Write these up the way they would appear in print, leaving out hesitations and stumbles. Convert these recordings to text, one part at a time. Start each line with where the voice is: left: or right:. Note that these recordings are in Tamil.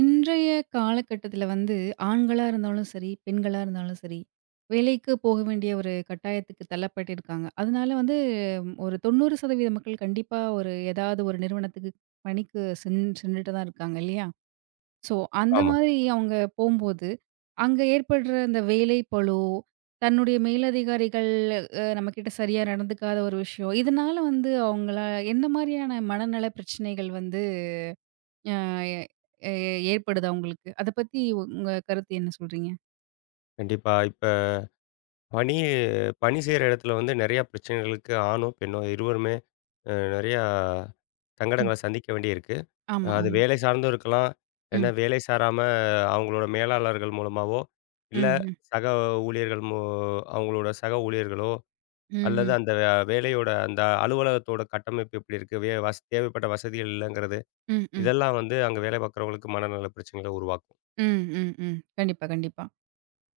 right: இன்றைய காலகட்டத்தில வந்து ஆண்களா இருந்தாலும் சரி, பெண்களா இருந்தாலும் சரி, வேலைக்கு போக வேண்டிய ஒரு கட்டாயத்துக்கு தள்ளப்பட்டிருக்காங்க. அதனால வந்து ம், ஒரு 90% மக்கள் கண்டிப்பா ஒரு ஏதாவது ஒரு நிறுவனத்துக்கு பணிக்கு சென்றுட்டு தான் இருக்காங்க இல்லையா? ஸோ அந்த
left: ஆமா.
right: மாதிரி அவங்க போம்போது, அங்க ஏற்படுற அந்த வேலை பளு, தன்னுடைய மேலதிகாரிகள் நம்மகிட்ட சரியா நடந்துக்காத ஒரு விஷயம், இதனால வந்து அவங்கள என்ன மாரியான மனநல பிரச்சனைகள் வந்து அ எ ஏற்படுதா உங்களுக்கு? அத பத்தி உங்க கருத்து என்ன சொல்றீங்க?
left: கண்டிப்பா. இப்ப பணி பணி செய்ற இடத்துல வந்து நெறையா பிரச்சனைகளுக்கு ஆணோ, பெண்ணோ இருவருமே நெறையா
right: ம்.
left: சங்கடங்கள சந்திக்க வேண்டியிருக்கு.
right: ஆமா,
left: அது
right: ஆமா.
left: வேலை சார்ந்தும் இருக்கலாம். இல்லன்னா
right: ம்.
left: வேலை சாராம அவங்களோட மேலாளர்கள் மூலமாவோ, இல்ல
right: ம். ம்.
left: சக ஊழியர்கள் மூ அவங்களோட சக ஊழியர்களோ, அல்லது
right: ம்ஹ்ம்.
left: அந்த வேலையோட அந்த அலுவலகத்தோட கட்டமைப்பு எப்படி இருக்கு? வே வஸ் தேவைப்பட்ட வசதிகள் இல்லங்கிறது.
right: ம். ம்.
left: இதெல்லாம் வந்து அங்க வேலை பார்க்குறவங்களுக்கு மனநல பிரச்சனைகள உருவாக்கும்.
right: ம். ம். ம். கண்டிப்பா, கண்டிப்பா.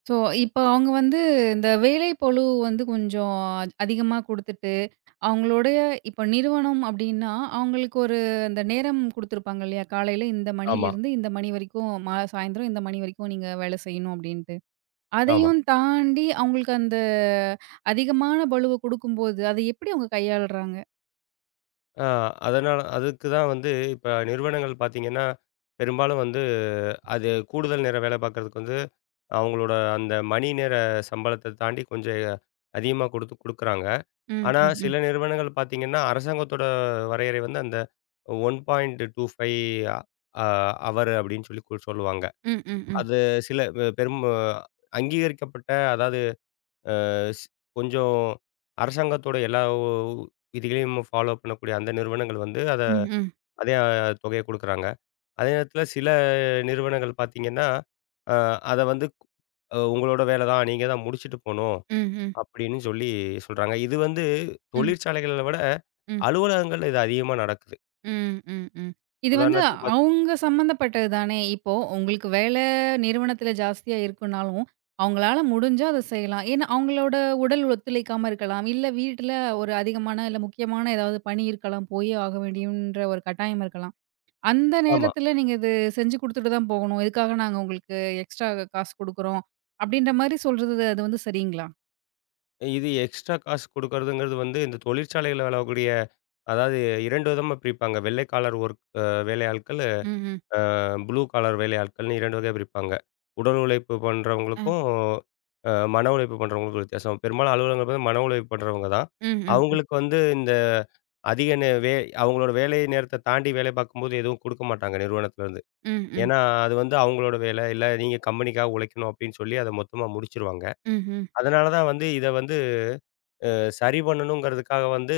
right: ஸோ, இப்ப அவங்க வந்து இந்த வேலை பளு வந்து கொஞ்சம் அதிகமா குடுத்துட்டு, அவங்களுடைய இப்ப நிறுவனம் அப்டின்னா, அவங்களுக்கு ஒரு அந்த நேரம் குடுத்துருப்பாங்க இல்லையா? காலையில இந்த
left: ஆமா,
right: மணியிலருந்து இந்த மணி வரைக்கும், மா சாயந்தரம் இந்த மணி வரைக்கும் நீங்க வேலை செய்யணும் அப்டின்ட்டு.
left: ஆமா.
right: அதையும் தாண்டி அவங்களுக்கு அந்த அதிகமான பளுவ குடுக்கும்போது, அத எப்படி அவங்க கையாளுறாங்க?
left: ஆ அதனால அதுக்கு தான் வந்து இப்ப நிறுவனங்கள் பார்த்தீங்கன்னா, பெரும்பாலும் வந்து அது கூடுதல் நேரம் வேலை பார்க்கறதுக்கு வந்து, அவங்களோட அந்த மணி நேர சம்பளத்த தாண்டி கொஞ்சம் அதிகமா குடுக்குறாங்க.
right: ம்,
left: ஆனா
right: ம், ம்.
left: சில நிறுவனங்கள் பார்த்தீங்கன்னா, அரசாங்கத்தோட வரையறை வந்து அந்த 1.25 அ அவர் அப்படின்னு சொல்லி சொல்லுவாங்க.
right: ம், ம், ம்.
left: அது சில பெரும் அங்கீகரிக்கப்பட்ட அதாவது ஸ் கொஞ்சம் அரசாங்கத்தோட எல்லா விதிகளையும் ஃபாலோ பண்ணக்கூடிய அந்த நிறுவனங்கள் வந்து
right: ம், ம்.
left: அதே தொகையை குடுக்குறாங்க. அதே நேரத்தில சில நிறுவனங்கள் பார்த்தீங்கன்னா, அ அத வந்து உங்களோட வேலை தான். நீங்க தான் முடிச்சுட்டு போணும்.
right: ம், ம்.
left: அப்படின்னு சொல்றாங்க. இது வந்து
right: ம்,
left: தொழிற்சாலைகள விட
right: ம்.
left: அலுவலகங்கள்ல இது அதிகமா நடக்குது.
right: ம், ம், ம். இது வந்து
left: உதாரணத்துக்கு
right: அவங்க சம்மந்தப்பட்டது தானே! இப்போ உங்களுக்கு வேலை நிறுவனத்தில ஜாஸ்தியா இருக்குனாலும், அவங்களால முடிஞ்சா அத செய்யலாம். ஏன்னா, அவங்களோட உடல் ஒத்துழைக்காம இருக்கலாம். இல்ல வீட்ல ஒரு அதிகமான, இல்ல முக்கியமான ஏதாவது பணி இருக்கலாம். போயே ஆக வேண்டியன்ற ஒரு கட்டாயம் இருக்கலாம். அந்த
left: ஆமா.
right: நேரத்துல நீங்க இது செஞ்சு குடுத்துட்டு தான் போகணும். இதுக்காக நாங்க உங்களுக்கு எக்ஸ்ட்ரா காசு குடுக்குறோம். அப்படின்ற மாரி சொல்றது அது வந்து சரிங்களா?
left: இது எக்ஸ்ட்ரா காசு குடுக்கறதுங்கிறது வந்து இந்த தொழிற்சாலைகள்ல வேலை கூடிய அதாவது 2 விதமா பிரிப்பாங்க. வெள்ளைக்காலர் ஒர்க் வேலையாட்கள்.
right: ம்ஹ்ம்.
left: ப்ளூ காலர் வேலையாட்கள்னு 2 வகையா பிரிப்பாங்க. உடல் உழைப்பு
right: அ.
left: பண்றவங்களுக்கும், அ மன உழைப்பு பண்றவங்களுக்கும் வித்தியாசம். பெரும்பாலும் அலுவலகங்கள் பாத்தா மன உழைப்பு பண்றவங்க தான்.
right: ம், ம், ம்.
left: அவங்களுக்கு வந்து இந்த அதிக நே வே அவங்களோட வேலை நேரத்த தாண்டி வேலை பார்க்கும்போது எதுவும் குடுக்க மாட்டாங்க நிறுவனத்துலருந்து.
right: ம், ம்.
left: ஏன்னா, அது வந்து அவங்களோட வேலை, இல்ல நீங்க கம்பெனிக்காக உழைக்கணும் அப்படின்னு சொல்லி அத மொத்தமா முடிச்சுருவாங்க.
right: ம்ஹ்ம்.
left: அதனால தான் வந்து இத வந்து சரி பண்ணணுங்கிறதுக்காக வந்து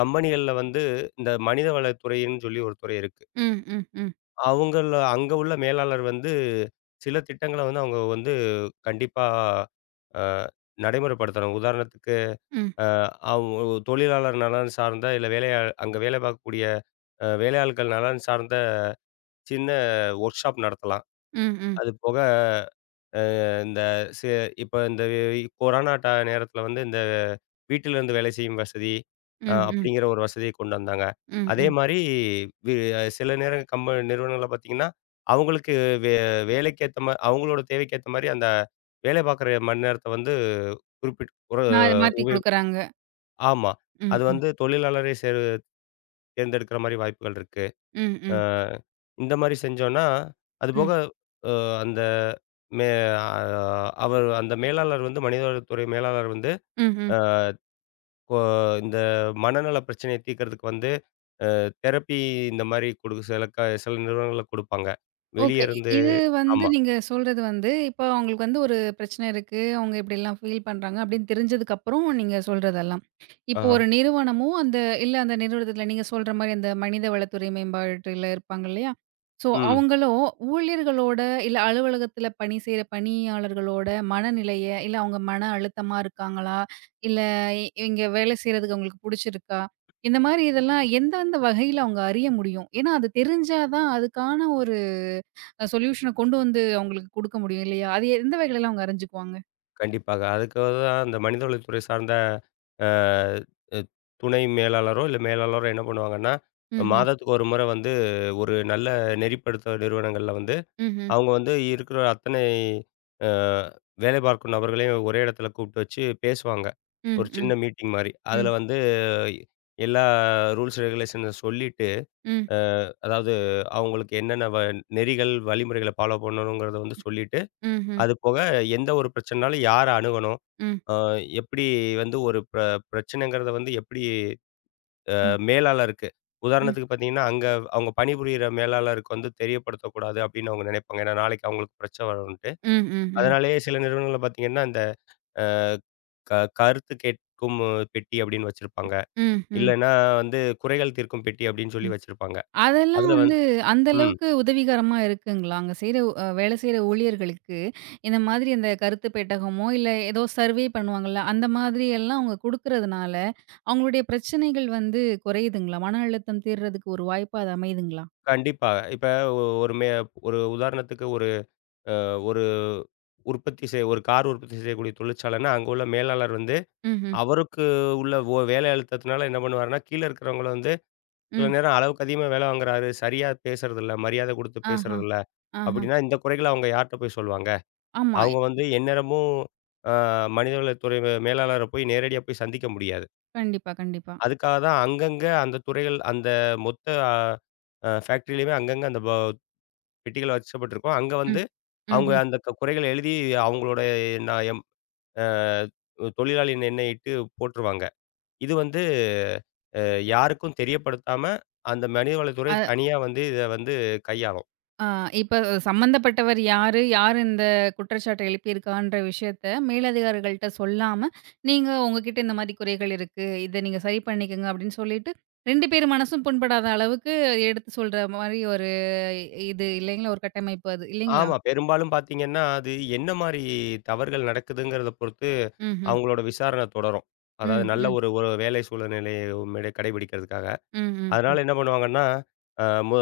left: கம்பெனிகள்ல வந்து இந்த மனிதவள துறைன்னு சொல்லி ஒரு துறை இருக்கு.
right: ம், ம், ம்.
left: அவங்கள அங்க உள்ள மேலாளர் வந்து, சில திட்டங்கள வந்து அவங்க வந்து கண்டிப்பா அ நடைமுறைப்படுத்தணும். உதாரணத்துக்கு,
right: ம்,
left: அ அவங்க ஒரு தொழிலாளர் நலன் சார்ந்த, இல்ல அங்க வேலை பார்க்கக்கூடிய வேலையாள்கள் நலன் சார்ந்த சின்ன ஒர்க் ஷாப் நடத்தலாம்.
right: ம், ம்.
left: அது போக, அ இந்த சி இப்ப இந்த கொரோனா நேரத்தில வந்து இந்த வீட்டிலிருந்து வேலை செய்யும் வசதி,
right: ம், ம்.
left: அப்படிங்கிற ஒரு வசதிய கொண்டு வந்தாங்க.
right: ம்,
left: அதே
right: ம்.
left: மாரி வி சில நேரம் நிறுவனங்கள்ல பார்த்தீங்கன்னா, அவங்களுக்கு வே வேலைக்கேத்த மா அவங்களோட தேவைக்கேத்த மாரி அந்த வேலை பார்க்குற மணி நேரத்த வந்து குறிப்பிட்டு ஒரு
right: மாத்தி மாத்தி
left: உபயோ
right: குடுக்குறாங்க.
left: ஆமா.
right: ம்,
left: அது
right: ம்.
left: வந்து தொழிலாளரே தேர்ந்தெடுக்கிற மாரி வாய்ப்புகள் இருக்கு.
right: ம்,
left: அ
right: ம்.
left: இந்த மாரி செஞ்சோம்னா, அதுபோக
right: ம்.
left: அ அந்த மே அ அந்த மேலாளர் வந்து மனிதவளத்துறை மேலாளர் வந்து,
right: ம்ஹ்ம்.
left: அ கொ இந்த மனநல பிரச்சனைய தீர்க்கிறதுக்கு வந்து தெரப்பி இந்த மாரி குடுக்க சில நிறுவனங்கள்ல குடுப்பாங்க.
right: ஓகே.
left: வெளிய
right: இ
left: இருந்து
right: இது வந்து
left: ஆமா.
right: நீங்க சொல்றது வந்து, இப்போ அவங்களுக்கு வந்து ஒரு பிரச்சனை இருக்கு. அவங்க இப்படிலாம் ஃபீல் பண்றாங்க அப்படின்னு தெரிஞ்சதுக்கப்புறம் நீங்க சொல்றதெல்லாம். இப்போ
left: ஆஹா.
right: ஒரு நிறுவனமும் அந்த இல்ல அந்த நிறுவனத்தில நீங்க சொல்ற மாரி அந்த மனித வளத்துறை மேம்பாட்டுல இருப்பாங்க இல்லையா? ஸோ
left: ம்.
right: அவங்களும் ஊழியர்களோட இல்ல அலுவலகத்தில பணி செய்ற பணியாளர்களோட மனநிலைய, இல்ல அவங்க மன அழுத்தமா இருக்காங்களா? இல்ல இ இங்க வேலை செய்றதுக்கு அவங்களுக்கு புடிச்சிருக்கா? இந்த மாரி இதெல்லாம் எந்தெந்த வகையில அவங்க அறிய முடியும்? ஏன்னா அது தெரிஞ்சா தான் அதுக்கான ஒரு சொல்யூஷன கொண்டு வந்து அவங்களுக்கு குடுக்க முடியும் இல்லையா? அது எந்த வகையிலலாம் அவங்க அறிஞ்சுக்குவாங்க?
left: கண்டிப்பாக. அதுக்காக தான் அந்த மனித வளத்துறை சார்ந்த அ அ துணை மேலாளரோ, இல்ல மேலாளரோ என்ன பண்ணுவாங்கன்னா,
right: ம்ஹ்ம்.
left: மாதத்துக்கு ஒரு முறை வந்து ஒரு நல்ல நெறிப்படுத்த நிறுவனங்கள்ல வந்து,
right: ம்ஹ்ம்.
left: அவங்க வந்து இருக்கிற அத்தனை அ வேலை பார்க்கும் நபர்களையும் ஒரே இடத்துல கூப்பிட்டு வச்சு பேசுவாங்க.
right: ம்,
left: ஒரு
right: ம்,
left: சின்ன மீட்டிங் மாரி. அதுல
right: ம்,
left: வந்து எல்லா ரூல்ஸ் ரெகுலேஷன சொல்லிட்டு
right: ம்,
left: அதாவது அவங்களுக்கு என்னென்ன வ நெறிகள், வழிமுறைகளை ஃபாலோ பண்ணணுங்கிறத வந்து சொல்லிட்டு,
right: ம்ஹ்ம்.
left: அது போக எந்த ஒரு பிரச்சனைனாலும் யார அணுகணும்?
right: ம்,
left: அ எப்படி வந்து ஒரு பிரச்சனைங்கிறத வந்து எப்படி
right: ம்,
left: மேலாளருக்கு
right: ம்,
left: உதாரணத்துக்கு பார்த்தீங்கன்னா, அங்க அவங்க பணிபுரியிற மேலாளருக்கு வந்து தெரியப்படுத்தக்கூடாது அப்படின்னு அவங்க நினைப்பாங்க. ஏன்னா நாளைக்கு அவங்களுக்கு பிரச்சனை வரும்ன்ட்டு.
right: ம், ம், ம்,
left: அதனாலேயே சில நிறுவனங்கள்ல பார்த்தீங்கன்னா, இந்த க கருத்து கேட்கும் பெட்டி அப்படின்னு வச்சிருப்பாங்க.
right: ம், ம்,
left: இல்லன்னா வந்து குறைகள் தீர்க்கும் பெட்டி அப்படின்னு
right: ம்.
left: சொல்லி வச்சிருப்பாங்க.
right: அதெல்லாம்
left: அதுல வந்து
right: வந்து அந்த
left: ம்.
right: அளவுக்கு உதவிகரமா இருக்குங்களா? அங்க செய்ற அ வேலை செய்ற ஊழியர்களுக்கு, இந்த மாதிரி அந்த கருத்து பெட்டகமோ, இல்ல ஏதோ சர்வே பண்ணுவாங்கல்ல, அந்த மாதிரி எல்லாம் அவங்க குடுக்கறதுனால, அவங்களுடைய பிரச்சனைகள் வந்து குறையுதுங்களா? மன அழுத்தம் தீர்றதுக்கு ஒரு வாய்ப்பா அது அமையுதுங்களா?
left: கண்டிப்பா. இப்ப ஒரு ஒரு உதாரணத்துக்கு ஒரு ஒரு உற்பத்தி செய் ஒரு கார் உற்பத்தி செய்யக்கூடிய தொழிற்சாலைன்னா, அங்க உள்ள மேலாளர் வந்து,
right: ம்ஹ்ம்.
left: அவருக்கு உள்ள வேலை அழுத்தத்தினால என்ன பண்ணுவாருன்னா, கீழ இருக்கிறவங்கள வந்து சில
right: ம்.
left: நேரம் அளவுக்கு அதிகமா வேலை வாங்குறாரு, சரியா பேசுறதில்ல, மரியாதை குடுத்து
right: ஆஹா,
left: பேசுறதில்ல,
right: ஆஹா.
left: அப்படின்னா இந்த குறைகள அவங்க யார்ட்ட போய் சொல்லுவாங்க?
right: ஆமா.
left: அவங்க வந்து எந்நேரமும் அ மனிதவளத்துறை மேலாளர போய் நேரடியா போய் சந்திக்க முடியாது.
right: கண்டிப்பா, கண்டிப்பா.
left: அதுக்காக தான் அங்கங்க அந்த துறைகள் அந்த மொத்த ஃபேக்டரியிலயுமே அங்கங்க அந்த பெட்டிகள் வச்சப்பட்டிருக்கும். அங்க வந்து
right: ம்.
left: அவங்க
right: ம்ஹ்ம்.
left: அந்த குறைகள எழுதி அவங்களோட நான் எம் அ தொழிலாளியின் எண்ணெயிட்டு போட்டுருவாங்க. இது வந்து அ யாருக்கும் தெரியப்படுத்தாம அந்த மனிதவளத்துறை
right: அ
left: தனியா வந்து இத வந்து கையாளும்.
right: ஆ இப்ப சம்மந்தப்பட்டவர் யாரு? யார் இந்த குற்றச்சாட்ட எழுப்பியிருக்கான்ற விஷயத்த மேலதிகாரிகள்ட்ட சொல்லாம, நீங்க உங்ககிட்ட இந்த மாரி குறைகள் இருக்கு. இத நீங்க சரி பண்ணிக்கங்க அப்படின்னு சொல்லிட்டு 2 பேர் மனசும் புண்படாத அளவுக்கு எடுத்து சொல்ற மாரி ஒரு இது இல்லைங்களா? ஒரு கட்டமைப்பு அது இல்லைங்களா?
left: ஆமா. பெரும்பாலும் பார்த்தீங்கன்னா, அது என்ன மாரி தவறுகள் நடக்குதுங்கிறத பொறுத்து
right: ம்ஹ்ம்.
left: அவங்களோட விசாரணை தொடரும். அதாவது
right: ம்,
left: நல்ல
right: ம்,
left: ஒரு ஒரு வேலை சூழ்நிலைய கடைபிடிக்கிறதுக்காக.
right: ம், ம், ம்,
left: அதனால என்ன பண்ணுவாங்கன்னா, அ மு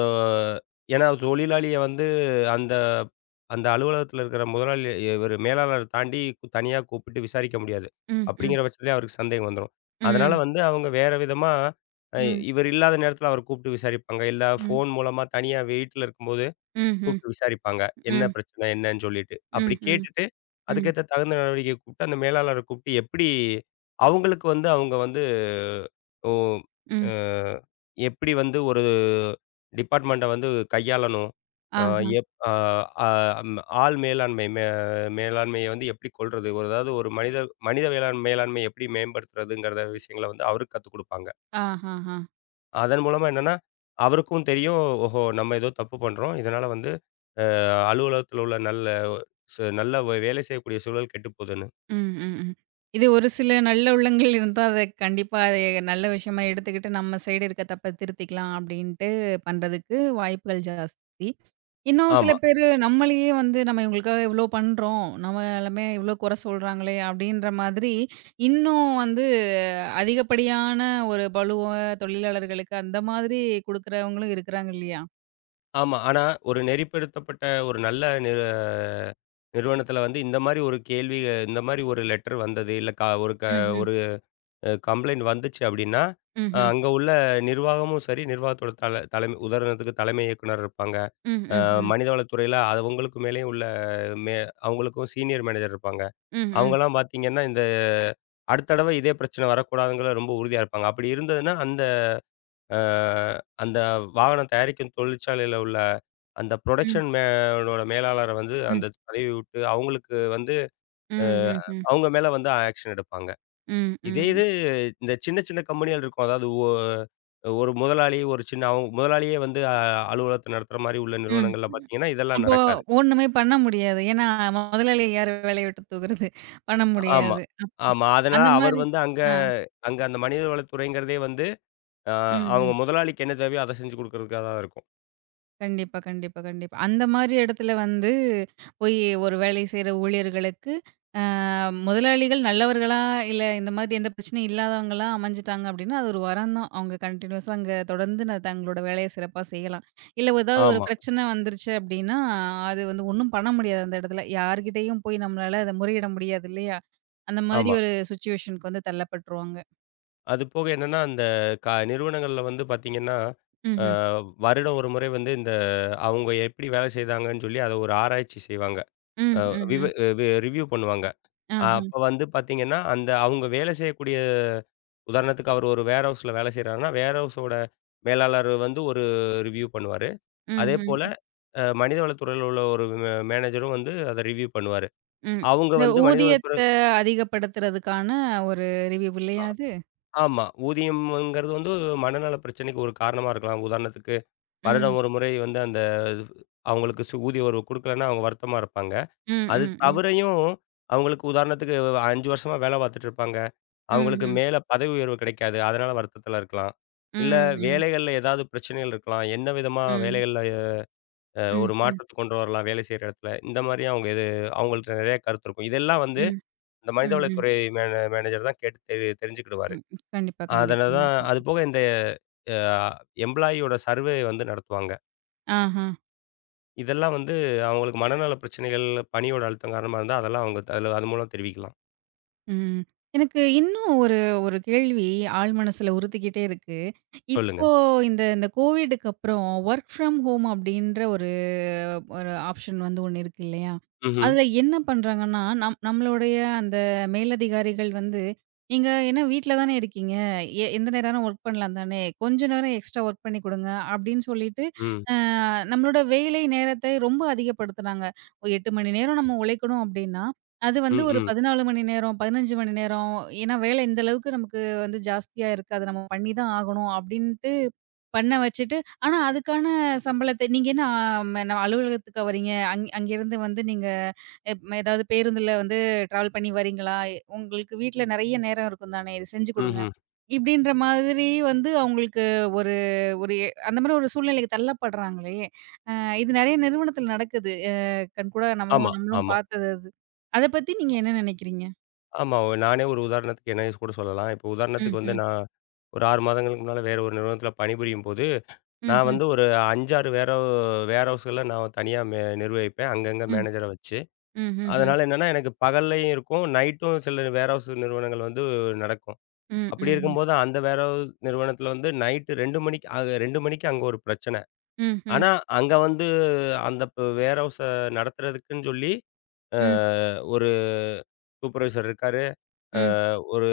left: ஏன்னா தொழிலாளிய வந்து அந்த அந்த அலுவலகத்தில இருக்கிற முதலாளி இவரு மேலாளர தாண்டி தனியா கூப்பிட்டு விசாரிக்க முடியாது.
right: ம், ம்,
left: அப்படிங்கிற பட்சத்திலே அவருக்கு சந்தேகம் வந்துரும். அதனால
right: ம்,
left: வந்து அவங்க வேற விதமா அ
right: ம்,
left: இவர் இல்லாத நேரத்தில அவர கூப்பிட்டு விசாரிப்பாங்க. இல்ல
right: ம்,
left: ஃபோன் மூலமா தனியா வீட்ல இருக்கும்போது
right: ம்ஹ்ம்.
left: கூப்பிட்டு விசாரிப்பாங்க. என்ன
right: ம்,
left: பிரச்சனை என்னன்னு சொல்லிட்டு. அப்படி
right: ம்ஹ்ம்.
left: கேட்டுட்டு
right: ம்,
left: அதுக்கேத்த தகுந்த நடவடிக்கை கூப்பிட்டு அந்த மேலாளர கூப்பிட்டு எப்படி அவங்களுக்கு வந்து அவங்க வந்து ஓ! அ
right: ம்,
left: எப்படி வந்து ஒரு டிபார்ட்மெண்ட்ட வந்து கையாளணும்? அ
right: ஆஹா,
left: எப் அ அ அம் ஆள் மேலாண்மை மேலாண்மைய வந்து எப்படி கொள்றது? ஒரு அதாவது ஒரு மனித மனித மேலாண்மைய எப்படி மேம்படுத்துறதுங்கிறத விஷயங்கள வந்து அவருக்கு கத்துக் குடுப்பாங்க.
right: ஆஹாஹா.
left: அதன் மூலமா என்னன்னா, அவருக்கும் தெரியும். ஓஹோ! நம்ம ஏதோ தப்பு பண்றோம். இதனால வந்து அ அலுவலகத்தில உள்ள நல்ல வேலை செய்யக்கூடிய சூழல் கெட்டுப் போகுதுன்னு.
right: ம், ம், ம். இது ஒரு சில நல்ல உள்ளங்கள் இருந்தா, அத கண்டிப்பா அது நல்ல விஷயமா எடுத்துக்கிட்டு, நம்ம சைடு இருக்க தப்ப திருத்திக்கலாம் அப்படின்ட்டு பண்றதுக்கு வாய்ப்புகள் ஜாஸ்தி. இன்னும் சில
left: ஆமா.
right: பேரு நம்மளையே வந்து, "நம்ம இவங்களுக்காக இவ்ளோ பண்றோம். நம்மளமே இவ்ளோ குறை சொல்றாங்களே!" அப்படின்ற மாதிரி, இன்னும் வந்து அதிகப்படியான ஒரு பளுவ தொழிலாளர்களுக்கு அந்த மாதிரி குடுக்குறவங்களும் இருக்கிறாங்க இல்லையா?
left: ஆமா. ஆனா, ஒரு நெறிப்படுத்தப்பட்ட ஒரு நல்ல நிறுவனத்தில வந்து இந்த மாரி ஒரு லெட்டர் வந்தது. இல்ல க ஒரு க
right: ம்ஹ்ம்.
left: ஒரு கம்ப்ளைண்ட் வந்துச்சு அப்டின்னா,
right: ம்ஹ்ம்.
left: அங்க உள்ள நிர்வாகமும் சரி, நிர்வாகத்தோட தலைமை உதாரணத்துக்கு தலைமை இயக்குனர் இருப்பாங்க.
right: ம்,
left: அ
right: ம், ம்.
left: மனிதவளத்துறையில அவங்களுக்கு மேலேயும் உள்ள மே அவங்களுக்கும் சீனியர் மேனேஜர் இருப்பாங்க.
right: ம், ம்.
left: அவங்கலாம் பார்த்தீங்கன்னா, இந்த அடுத்த தடவ இதே பிரச்சனை வரக்கூடாதுங்கிற ரொம்ப உறுதியா இருப்பாங்க. அப்படி இருந்ததுன்னா, அந்த அ அந்த வாகனம் தயாரிக்கும் தொழிற்சாலையில உள்ள அந்த
right: ம்,
left: புரொடக்ஷன் ஓட மேலாளர வந்து
right: ம்.
left: அந்த பதவி விட்டு அவங்களுக்கு வந்து அ
right: ம், ம், ம்.
left: அவங்க மேல வந்து ஆக்ஷன் எடுப்பாங்க.
right: ம், ம்.
left: இதே
right: ம்.
left: இது இந்த சின்ன சின்ன கம்பெனிகள் இருக்கும். அதாவது ஒரு முதலாளி ஒரு சின்ன அவங்க முதலாளியே வந்து அலுவலகத்த நடத்துற மாரி உள்ள
right: ம்
left: நிறுவனங்கள்ல
right: ம்
left: பார்த்தீங்கன்னா, இதெல்லாம்
right: அப்போ
left: நடக்காது.
right: ஒண்ணுமே பண்ண முடியாது. ஏன்னா, முதலாளி யாரு வேலைய விட்டு தூக்குறது? பண்ண
left: ஆமா.
right: முடியாது.
left: ஆமா. அதனால
right: அந்த
left: அவர்
right: மாரி
left: வந்து அங்க
right: ஆ.
left: அங்க அந்த மனிதவள துறைங்கிறதே வந்து அ
right: ம்,
left: அவங்க
right: ம்.
left: முதலாளிக்கு என்ன தேவையோ அத செஞ்சு குடுக்கறதுக்காக தான் இருக்கும்.
right: கண்டிப்பா, கண்டிப்பா, கண்டிப்பா. அந்த மாரி இடத்துல வந்து போய் ஒரு வேலை செய்ற ஊழியர்களுக்கு அ முதலாளிகள் நல்லவர்களா, இல்ல இந்த மாதிரி எந்த பிரச்சனையும் இல்லாதவங்களா அமைஞ்சுட்டாங்க அப்டின்னா, அது ஒரு வரம் தான். அவங்க கன்டினியூஸா அங்க தொடர்ந்து நான் தங்களோட வேலைய சிறப்பா செய்யலாம். இல்ல ஏதாவது ஒரு
left: ஆமா,
right: பிரச்சனை வந்துருச்சு அப்டின்னா, அது வந்து ஒண்ணும் பண்ண முடியாது அந்த இடத்துல. யார்கிட்டயும் போய் நம்மளால அத முறையிட முடியாது இல்லையா? அந்த மாதிரி
left: ஆமா.
right: ஒரு சிச்சுவேஷனுக்கு வந்து தள்ளப்பட்டுருவாங்க.
left: அது போக என்னன்னா, அந்த நிறுவனங்கள்ல வந்து பார்த்தீங்கன்னா, அ
right: ம்ஹ்ம்.
left: வருடம் ஒரு முறை வந்து இந்த அவங்க எப்படி வேலை செய்தாங்கன்னு சொல்லி அத ஒரு ஆராய்ச்சி செய்வாங்க.
right: ம்,
left: அ விவ
right: ம்ஹ்ம்.
left: வி ரிவ்யூ பண்ணுவாங்க.
right: ஆஹ.
left: அப்ப வந்து பார்த்தீங்கன்னா, அந்த அவங்க வேலை செய்யக்கூடிய உதாரணத்துக்கு அவர் ஒரு வேர் ஹவுஸ்ல வேலை செய்றாருன்னா, வேர் ஹவுஸோட மேலாளர் வந்து ஒரு ரிவ்யூ பண்ணுவாரு.
right: ம்ஹ்ம்.
left: அதேபோல
right: ம்.
left: மனிதவளத் துறையில உள்ள ஒரு மேனேஜரும் வந்து அத ரிவ்யூ பண்ணுவாரு.
right: ம் ம்
left: அவங்க
right: இந்த
left: வந்து மனிதவளத்துறை
right: ஊதியத்த அதிகப்படுத்துறதுக்கான ஒரு ரிவ்யூ இல்லையா அது?
left: ஆமா. ஊதியம்ங்கிறது வந்து மனநல பிரச்சனைக்கு ஒரு காரணமா இருக்கலாம். உதாரணத்துக்கு
right: ம்.
left: வருடம் ஒரு முறை வந்து அந்த அவங்களுக்கு ஊதிய உயர்வு குடுக்கலன்னா, அவங்க வருத்தமா இருப்பாங்க.
right: ம்,
left: அது
right: ம். ம்
left: தவிரையும் அவங்களுக்கு உதாரணத்துக்கு 5 வருஷமா வேலை பார்த்துட்டு இருப்பாங்க. அவங்களுக்கு
right: ம்ஹ்ம்.
left: மேல பதவி உயர்வு கிடைக்காது. அதனால வருத்தத்தில இருக்கலாம்.
right: ம்,
left: இல்ல
right: ம், ம்.
left: வேலைகள்ல ஏதாவது பிரச்சனைகள் இருக்கலாம். என்ன விதமா
right: ம்
left: வேலைகள்ல
right: ம்,
left: ஒரு
right: ம்,
left: மாற்றத்த கொண்டு வரலாம் வேலை செய்ற இடத்துல. இந்த மாரி அவங்கள்ட்ட நெறைய கருத்து இருக்கும். இதெல்லாம் வந்து
right: ம்,
left: இந்த
right: ம், ம்,
left: மனிதவளத்துறை மேனேஜர் தான் கேட்டு தெரிஞ்சுக்கிடுவாரு.
right: ம். கண்டிப்பா, கண்டிப்பா,
left: அதனால தான்
right: கண்டிப்பா.
left: அது போக இந்த அ எம்ப்ளாயி யோட சர்வே வந்து நடத்துவாங்க.
right: ஆஹா,
left: இதெல்லாம் வந்து அவங்களுக்கு மனநல பிரச்சனைகள், பணியோட அழுத்தம் காரணமா இருந்தா, அதெல்லாம் அவங்க அதுல அது மூலம் தெரிவிக்கலாம்.
right: ம். எனக்கு இன்னும் ஒரு ஒரு கேள்வி ஆழ் மனசுல உறுத்திக்கிட்டே இருக்கு.
left: சொல்லுங்க.
right: இப்போ இந்த இந்த கோவிடுக்கு அப்புறம் வொர்க் ஃப்ரம் ஹோம் அப்படின்ற ஒரு ஒரு ஆப்ஷன் வந்து ஒண்ணு இருக்கு இல்லையா?
left: ம்ஹ்ம்.
right: அதுல என்ன பண்றாங்கன்னா, நம்மளுடைய அந்த மேலதிகாரிகள் வந்து, "நீங்க என்ன வீட்ல தானே இருக்கீங்க. எந்த நேரம் ஒர்க் பண்ணலாம் தானே. கொஞ்ச நேரம் எக்ஸ்ட்ரா ஒர்க் பண்ணி குடுங்க." அப்படின்னு சொல்லிட்டு,
left: ம்.
right: அ நம்மளோட வேலை நேரத்தை ரொம்ப அதிகப்படுத்துனாங்க. 8 மணி நேரம் நம்ம உழைக்கணும் அப்படின்னா, அது வந்து
left: ம்,
right: ஒரு
left: ம்.
right: 14 மணி நேரம், 15 மணி நேரம். ஏன்னா வேலை இந்த அளவுக்கு நமக்கு வந்து ஜாஸ்தியா இருக்கு. அத நம்ம பண்ணி தான் ஆகணும் அப்படின்ட்டு பண்ண வச்சுட்டு ஆனா, அதுக்கான சம்பளத்த நீங்க என்ன அ ம ந அலுவலகத்துக்கா வரீங்க? அங்கேருந்து வந்து நீங்க எப் ம ஏதாவது பேருந்துல வந்து ட்ராவல் பண்ணி வரீங்களா? எ- உங்களுக்கு வீட்ல நெறைய நேரம் இருக்கும் தானே! இது செஞ்சு குடுங்க.
left: ம்ஹ்ம்.
right: இப்படின்ற மாதிரி வந்து அவங்களுக்கு ஒரு ஒரு எ அந்த மாரி ஒரு சூழ்நிலைக்கு தள்ளப்படுறாங்களே! அ இது நெறைய நிறுவனத்தில நடக்குது. அ கண்கூடா
left: ஆமா,
right: நம்மவும் நம்மளும்
left: ஆமா,
right: பார்த்தது அது. அத பத்தி நீங்க என்ன நெனைக்கிறீங்க?
left: ஆமா. நானே ஒரு உதாரணத்துக்கு என்னைய கூட சொல்லலாம். இப்போ உதாரணத்துக்கு வந்து
right: ம்ஹ்ம்.
left: நான் ஒரு 6 மாதங்களுக்கு முன்னால வேற ஒரு நிறுவனத்தில பணிபுரியும்போது, நான்
right: ம்ஹ்ம்.
left: வந்து ஒரு 5, 6 வேர் ஹவுஸ்கள நான் தனியா நிர்வகிப்பேன். அங்கங்க
right: ம்.
left: மேனேஜர வச்சு.
right: ம்ஹ்ஹ்ம்.
left: அதனால என்னன்னா, எனக்கு பகல்லேயும் இருக்கும், நைட்டும் சில வேர் ஹவுஸ் நிறுவனங்கள் வந்து நடக்கும்.
right: ம்.
left: அப்படி
right: ம். ம்.
left: இருக்கும்போது, அந்த வேற ஒரு நிறுவனத்தில வந்து நைட்டு 2 மணிக்கு 2 மணிக்கு அங்க ஒரு பிரச்சனை.
right: ம். ம். ம்.
left: ஆனா, அங்க வந்து அந்த வேர் ஹவுஸ நடத்துறதுக்குன்னு சொல்லி, அ
right: ம் ம் ம்
left: ஒரு சூப்பர்வைசர் இருக்காரு. அ
right: ம்
left: ஒரு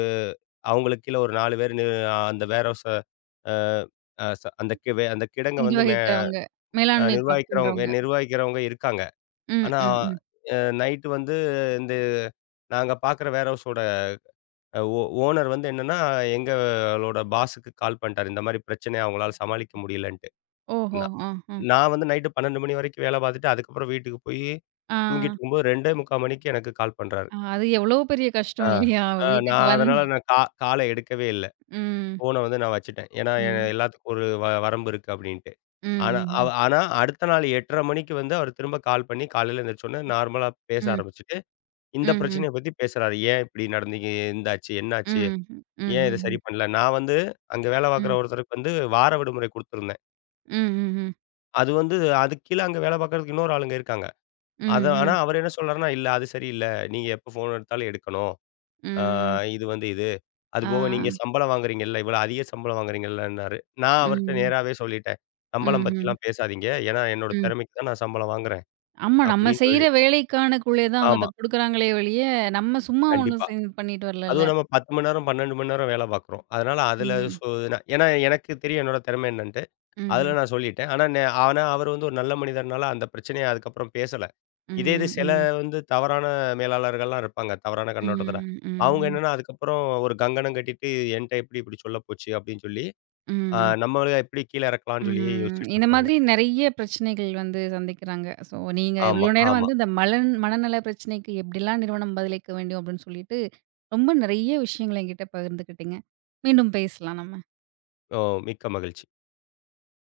left: அவங்களுக்கு கீழ ஒரு 4 பேரு அந்த வேர் ஹவுஸ அ அ ச அந்த கி வே அந்த கிடங்க வந்து மே
right: நிர்வகிக்கிறவங்க.
left: அ
right: மேலாண்மை
left: நிர்வகிக்கிறவங்க
right: பார்க்கின்றவங்க.
left: நிர்வகிக்கிறவங்க இருக்காங்க.
right: ம்,
left: ஆனா,
right: ம், ம்.
left: நைட்டு வந்து இந்த நாங்க பார்க்குற வேர் ஹவுஸோட அ ஓ ஓனர் வந்து என்னன்னா, எங்களோட பாஸுக்கு கால் பண்ணிட்டாரு. இந்த மாரி பிரச்சனைய அவங்களால சமாளிக்க முடியலன்ட்டு.
right: ஓஹோ!
left: நான்
right: ஆ, ஆ.
left: நான் வந்து நைட்டு 12 மணி வரைக்கும் வேலை பார்த்துட்டு, அதுக்கப்புறம் வீட்டுக்கு போயி
right: ஆ,
left: தூங்கிட்டு இருக்கும்போது 2:45 மணிக்கு எனக்கு கால் பண்றாரு.
right: ஆ. அது எவ்வளோ பெரிய
left: ஆ,
right: கஷ்டம் இல்லையா?
left: ஆ
right: வீட்டுக்கு
left: நான் அதனால
right: வந்து
left: நான் கால எடுக்கவே இல்ல.
right: ம்,
left: ஃபோன வந்து நான் வச்சுட்டேன். ஏன்னா,
right: ம்,
left: எல்லாத்துக்கும் ஒரு வரம்பு இருக்கு அப்டின்ட்டு.
right: ம்,
left: ஆனா, அவ
right: ம்ஹ்ம்.
left: ஆனா அடுத்த நாள் 8:30 மணிக்கு வந்து அவர் திரும்ப கால் பண்ணி காலையில எந்திரிச்சோனே நார்மலா பேச
right: ம்,
left: ஆரம்பிச்சுட்டு, இந்த
right: ம்ஹ்ம்.
left: பிரச்சனைய பத்தி பேசுறாரு. ஏன் இப்டி நடந்தீங்க? எந்தாச்சு? என்னாச்சு?
right: ம்,
left: ஏன் இத சரி
right: ம்ஹ்ஹ்ம்.
left: பண்ணல? நான் வந்து அங்க வேலை பார்க்குற
right: ம்,
left: ஒருத்தருக்கு வந்து வார விடுமுறை குடுத்துருந்தேன்.
right: ம்ஹ்ஹ்ம்.
left: அது வந்து அதுக்கு கீழ அங்க வேலை பார்க்குறதுக்கு இன்னொரு ஆளுங்க இருக்காங்க.
right: ம்ஹ்ம்.
left: ஆனா அவரு என்ன சொல்றாருன்னா, "இல்ல அது சரியில்ல. நீங்க எப்ப ஃபோன் எடுத்தாலும் எடுக்கணும். ஆ
right: ம்.
left: இது வந்து இது.
right: ஆ.
left: அதுபோக நீங்க சம்பளம் வாங்குறீங்கல்ல, இவ்வளோ அதிக சம்பளம் வாங்குறீங்கல்லன்னாரு." நான் அவர்ட்ட
right: ம்,
left: நேராவே சொல்லிட்டேன். "சம்பளம்
right: ம்ஹ்ம்.
left: பத்திலாம் பேசாதீங்க. ஏன்னா என்னோட
right: ம்.
left: திறமைக்கு தான் நான் சம்பளம் வாங்குறேன்."
right: ஆமா, நம்ம
left: அப்படின்னு
right: செய்ற
left: சொல்லி
right: வேலைக்கானக்குள்ளே தான் அவங்க அத
left: ஆமா.
right: குடுக்குறாங்களே ஒழிய, நம்ம சும்மா ஒண்ணும்
left: கண்டிப்பா.
right: பண்ணிட்டு வரலல்ல.
left: அதுவும் நம்ம 10 மணி நேரம், 12 மணி நேரம் வேலை பார்க்குறோம். அதனால அதுல
right: ம்,
left: ஏன்னா எனக்கு தெரியும் என்னோட திறமை என்னன்ட்டு. அதில
right: ம்ஹ்ம்.
left: நான் சொல்லிட்டேன். ஆனா அவர் வந்து ஒரு நல்ல மனிதர்னால அந்த பிரச்சனைய அதுக்கப்புறம் பேசல. இதே இது
right: ம்,
left: சில
right: ம்,
left: வந்து தவறான மேலாளர்கள்லாம் இருப்பாங்க. தவறான
right: ம்,
left: கண்ணோட்டத்தோட.
right: ம்,
left: அவங்க
right: ம்ஹ்ம்.
left: என்னன்னா அதுக்கப்புறம் ஒரு கங்கணம் கட்டிட்டு என்ட்ட எப்படி இப்படி சொல்ல போச்சு அப்படின்னு சொல்லி,
right: ம்ஹ்ம்.
left: நம்மள எப்படி கீழ இறக்கலாம்னு சொல்லி
right: ம்.
left: யோசிச்சுட்டு
right: இந்த
left: இருப்பாங்க.
right: மாதிரி நெறைய பிரச்சனைகள் வந்து சந்திக்கிறாங்க. ஸோ, நீங்க
left: ஆமா,
right: இவ்ளோ நேரம்
left: ஆமா.
right: வந்து இந்த மனநல பிரச்சனைக்கு எப்படிலாம் நிறுவனம் பதிலளிக்க வேண்டும் அப்படின்னு சொல்லிட்டு, ரொம்ப நெறைய விஷயங்கள என்கிட்ட பகிர்ந்துக்கிட்டீங்க. மீண்டும் பேசலாம் நம்ம.
left: ஓ! மிக்க மகிழ்ச்சி.